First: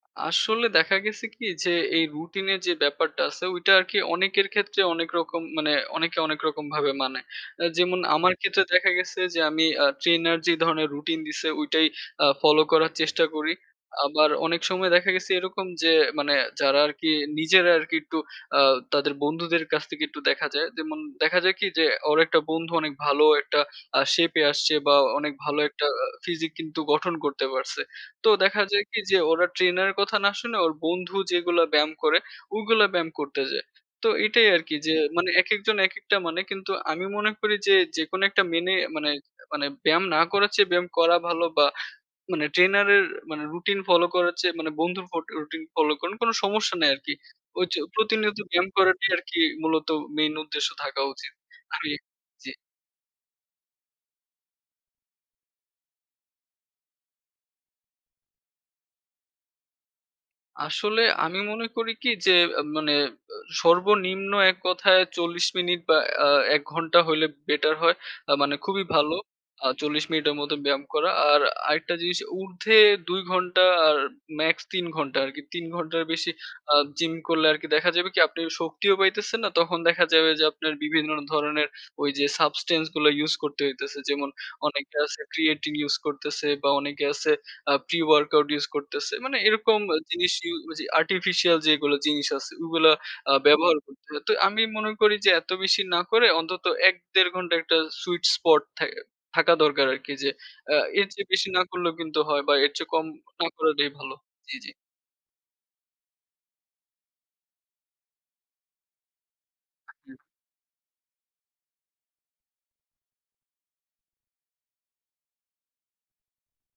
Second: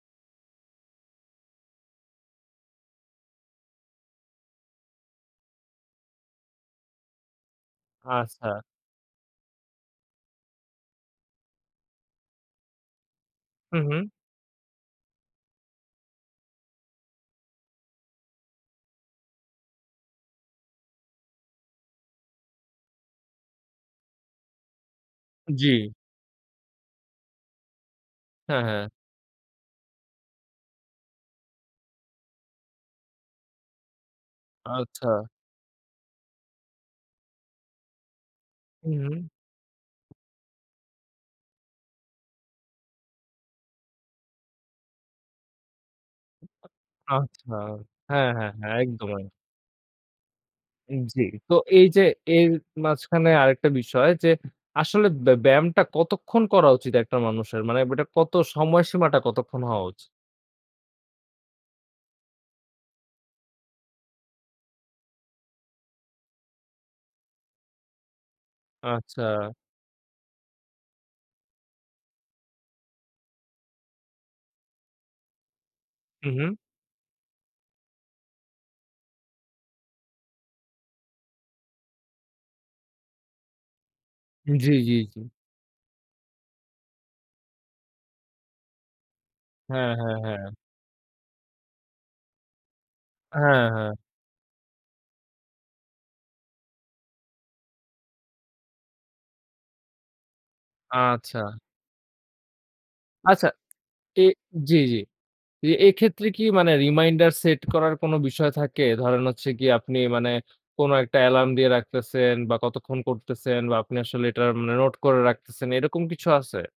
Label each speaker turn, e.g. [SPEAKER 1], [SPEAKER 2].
[SPEAKER 1] আসলে দেখা গেছে কি যে এই রুটিন এর যে ব্যাপারটা আছে ওইটা আরকি অনেকের ক্ষেত্রে অনেক রকম মানে অনেকে অনেক রকম ভাবে মানে। আ যেমন আমার
[SPEAKER 2] আচ্ছা।
[SPEAKER 1] ক্ষেত্রে দেখা গেছে যে আমি আ ট্রেনার যে ধরণের রুটিন দিছে ঐটাই আ ফলো করার চেষ্টা করি।
[SPEAKER 2] হুম, হুম।
[SPEAKER 1] আবার অনেক সময় দেখা গেছে এরকম যে মানে যারা আরকি নিজেরা আরকি একটু আ তাদের বন্ধুদের কাছ থেকে একটু দেখা যায়। যেমন দেখা যায় কি যে ওর অনেকটা বন্ধু অনেক ভালো একটা আ শেপ এ আসছে বা অনেক ভালো একটা
[SPEAKER 2] জ্বি।
[SPEAKER 1] ফিজিক কিন্তু গঠন করতে পারছে। তো
[SPEAKER 2] হ্যাঁ,
[SPEAKER 1] দেখা
[SPEAKER 2] হ্যাঁ।
[SPEAKER 1] যায় কি যে ওরা ট্রেনার এর কথা না শুনে ওর বন্ধু যেগুলো ব্যায়াম করে ওগুলা ব্যায়াম করতে যায়। তো এটাই আরকি যে
[SPEAKER 2] আচ্ছা।
[SPEAKER 1] মানে একেকজন একেকটা মানে কিন্তু আমি মনে করি যে যেকোন একটা মেনে মানে
[SPEAKER 2] হুম।
[SPEAKER 1] মানে ব্যায়াম না করার চেয়ে ব্যায়াম করা ভালো বা মানে ট্রেনারের মানে রুটিন ফলো করার চেয়ে মানে বন্ধুর ফট রুটিন ফলো করেন কোন সমস্যা নাই আরকি।
[SPEAKER 2] আচ্ছা।
[SPEAKER 1] ওই যে
[SPEAKER 2] হ্যাঁ,
[SPEAKER 1] প্রতিনিয়ত
[SPEAKER 2] হ্যাঁ,
[SPEAKER 1] ব্যায়াম
[SPEAKER 2] হ্যাঁ,
[SPEAKER 1] করাটাই
[SPEAKER 2] একদমই।
[SPEAKER 1] আরকি মূলত মেইন উদ্দেশ্য
[SPEAKER 2] উম
[SPEAKER 1] থাকা
[SPEAKER 2] জ্বি।
[SPEAKER 1] উচিত।
[SPEAKER 2] তো এই
[SPEAKER 1] আমি
[SPEAKER 2] যে এর
[SPEAKER 1] জি।
[SPEAKER 2] মাঝখানে আরেকটা বিষয় যে আসলে ব্যা ব্যায়ামটা কতক্ষণ করা উচিত একটা মানুষের মানে বে এটা কত সময়সীমাটা কতক্ষণ হওয়া উচ
[SPEAKER 1] আসলে আমি মনে করি কি যে মানে আ সর্বনিম্ন এক কথায় ৪০ মিনিট বা আ ১ ঘন্টা হইলে বেটার হয়। আ মানে খুবই ভালো।
[SPEAKER 2] আচ্ছা।
[SPEAKER 1] আ ৪০ মিনিটের মতো ব্যায়াম করা। আর আরেকটা জিনিস উর্ধ্বে ২ ঘণ্টা আর ম্যাক্স ৩ ঘন্টা আরকি। ৩ ঘন্টার
[SPEAKER 2] হু,
[SPEAKER 1] বেশি
[SPEAKER 2] হুম।
[SPEAKER 1] আ জিম করলে আরকি দেখা যাবে কি আপনি শক্তিও পাইতেছেন না, তখন দেখা যাবে যে আপনার বিভিন্ন ধরনের ওইযে subtance গুলো ইউস করতে হইতাছে। যেমন
[SPEAKER 2] জ্বী,
[SPEAKER 1] অনেকে
[SPEAKER 2] জ্বী,
[SPEAKER 1] আছে
[SPEAKER 2] জ্বী।
[SPEAKER 1] creatine ইউস করতেছে বা অনেকে আ আছে প্রি-ওয়ার্কআউট ইউস করতেছে। মানে এরকম
[SPEAKER 2] হ্যাঁ, হ্যাঁ,
[SPEAKER 1] জিনিস
[SPEAKER 2] হ্যাঁ।
[SPEAKER 1] ইউ যে আর্টিফিশিয়াল যেগুলো জিনিস আছে ওগুলো আ
[SPEAKER 2] হ্যাঁ,
[SPEAKER 1] ব্যবহার
[SPEAKER 2] হ্যাঁ।
[SPEAKER 1] করতে হয়। তো আমি মনে করি যে এত বেশি না করে অন্তত ১, ১.৫ ঘন্টার একটা সুইট স্পট থা থাকা দরকার আরকি যে আ এর চেয়ে বেশি
[SPEAKER 2] আচ্ছা।
[SPEAKER 1] না করলেও কিন্তু হয় বা এর চেয়ে কম না
[SPEAKER 2] আচ্ছা,
[SPEAKER 1] করাটাই ভালো।
[SPEAKER 2] এ
[SPEAKER 1] জি, জি।
[SPEAKER 2] জি, জি। এ এক্ষেত্রে কি মানে রিমাইন্ডার সেট করার কোনো বিষয় থাকে? ধরেন হচ্ছে গিয়ে
[SPEAKER 1] আ
[SPEAKER 2] আপনি
[SPEAKER 1] জি
[SPEAKER 2] মানে কোন একটা অ্যালার্ম দিয়ে রাখতেছেন বা কতক্ষণ করতেছেন বা আপনি আসলে এটা মানে নোট করে রাখতেছেন এরকম কিছু আছে?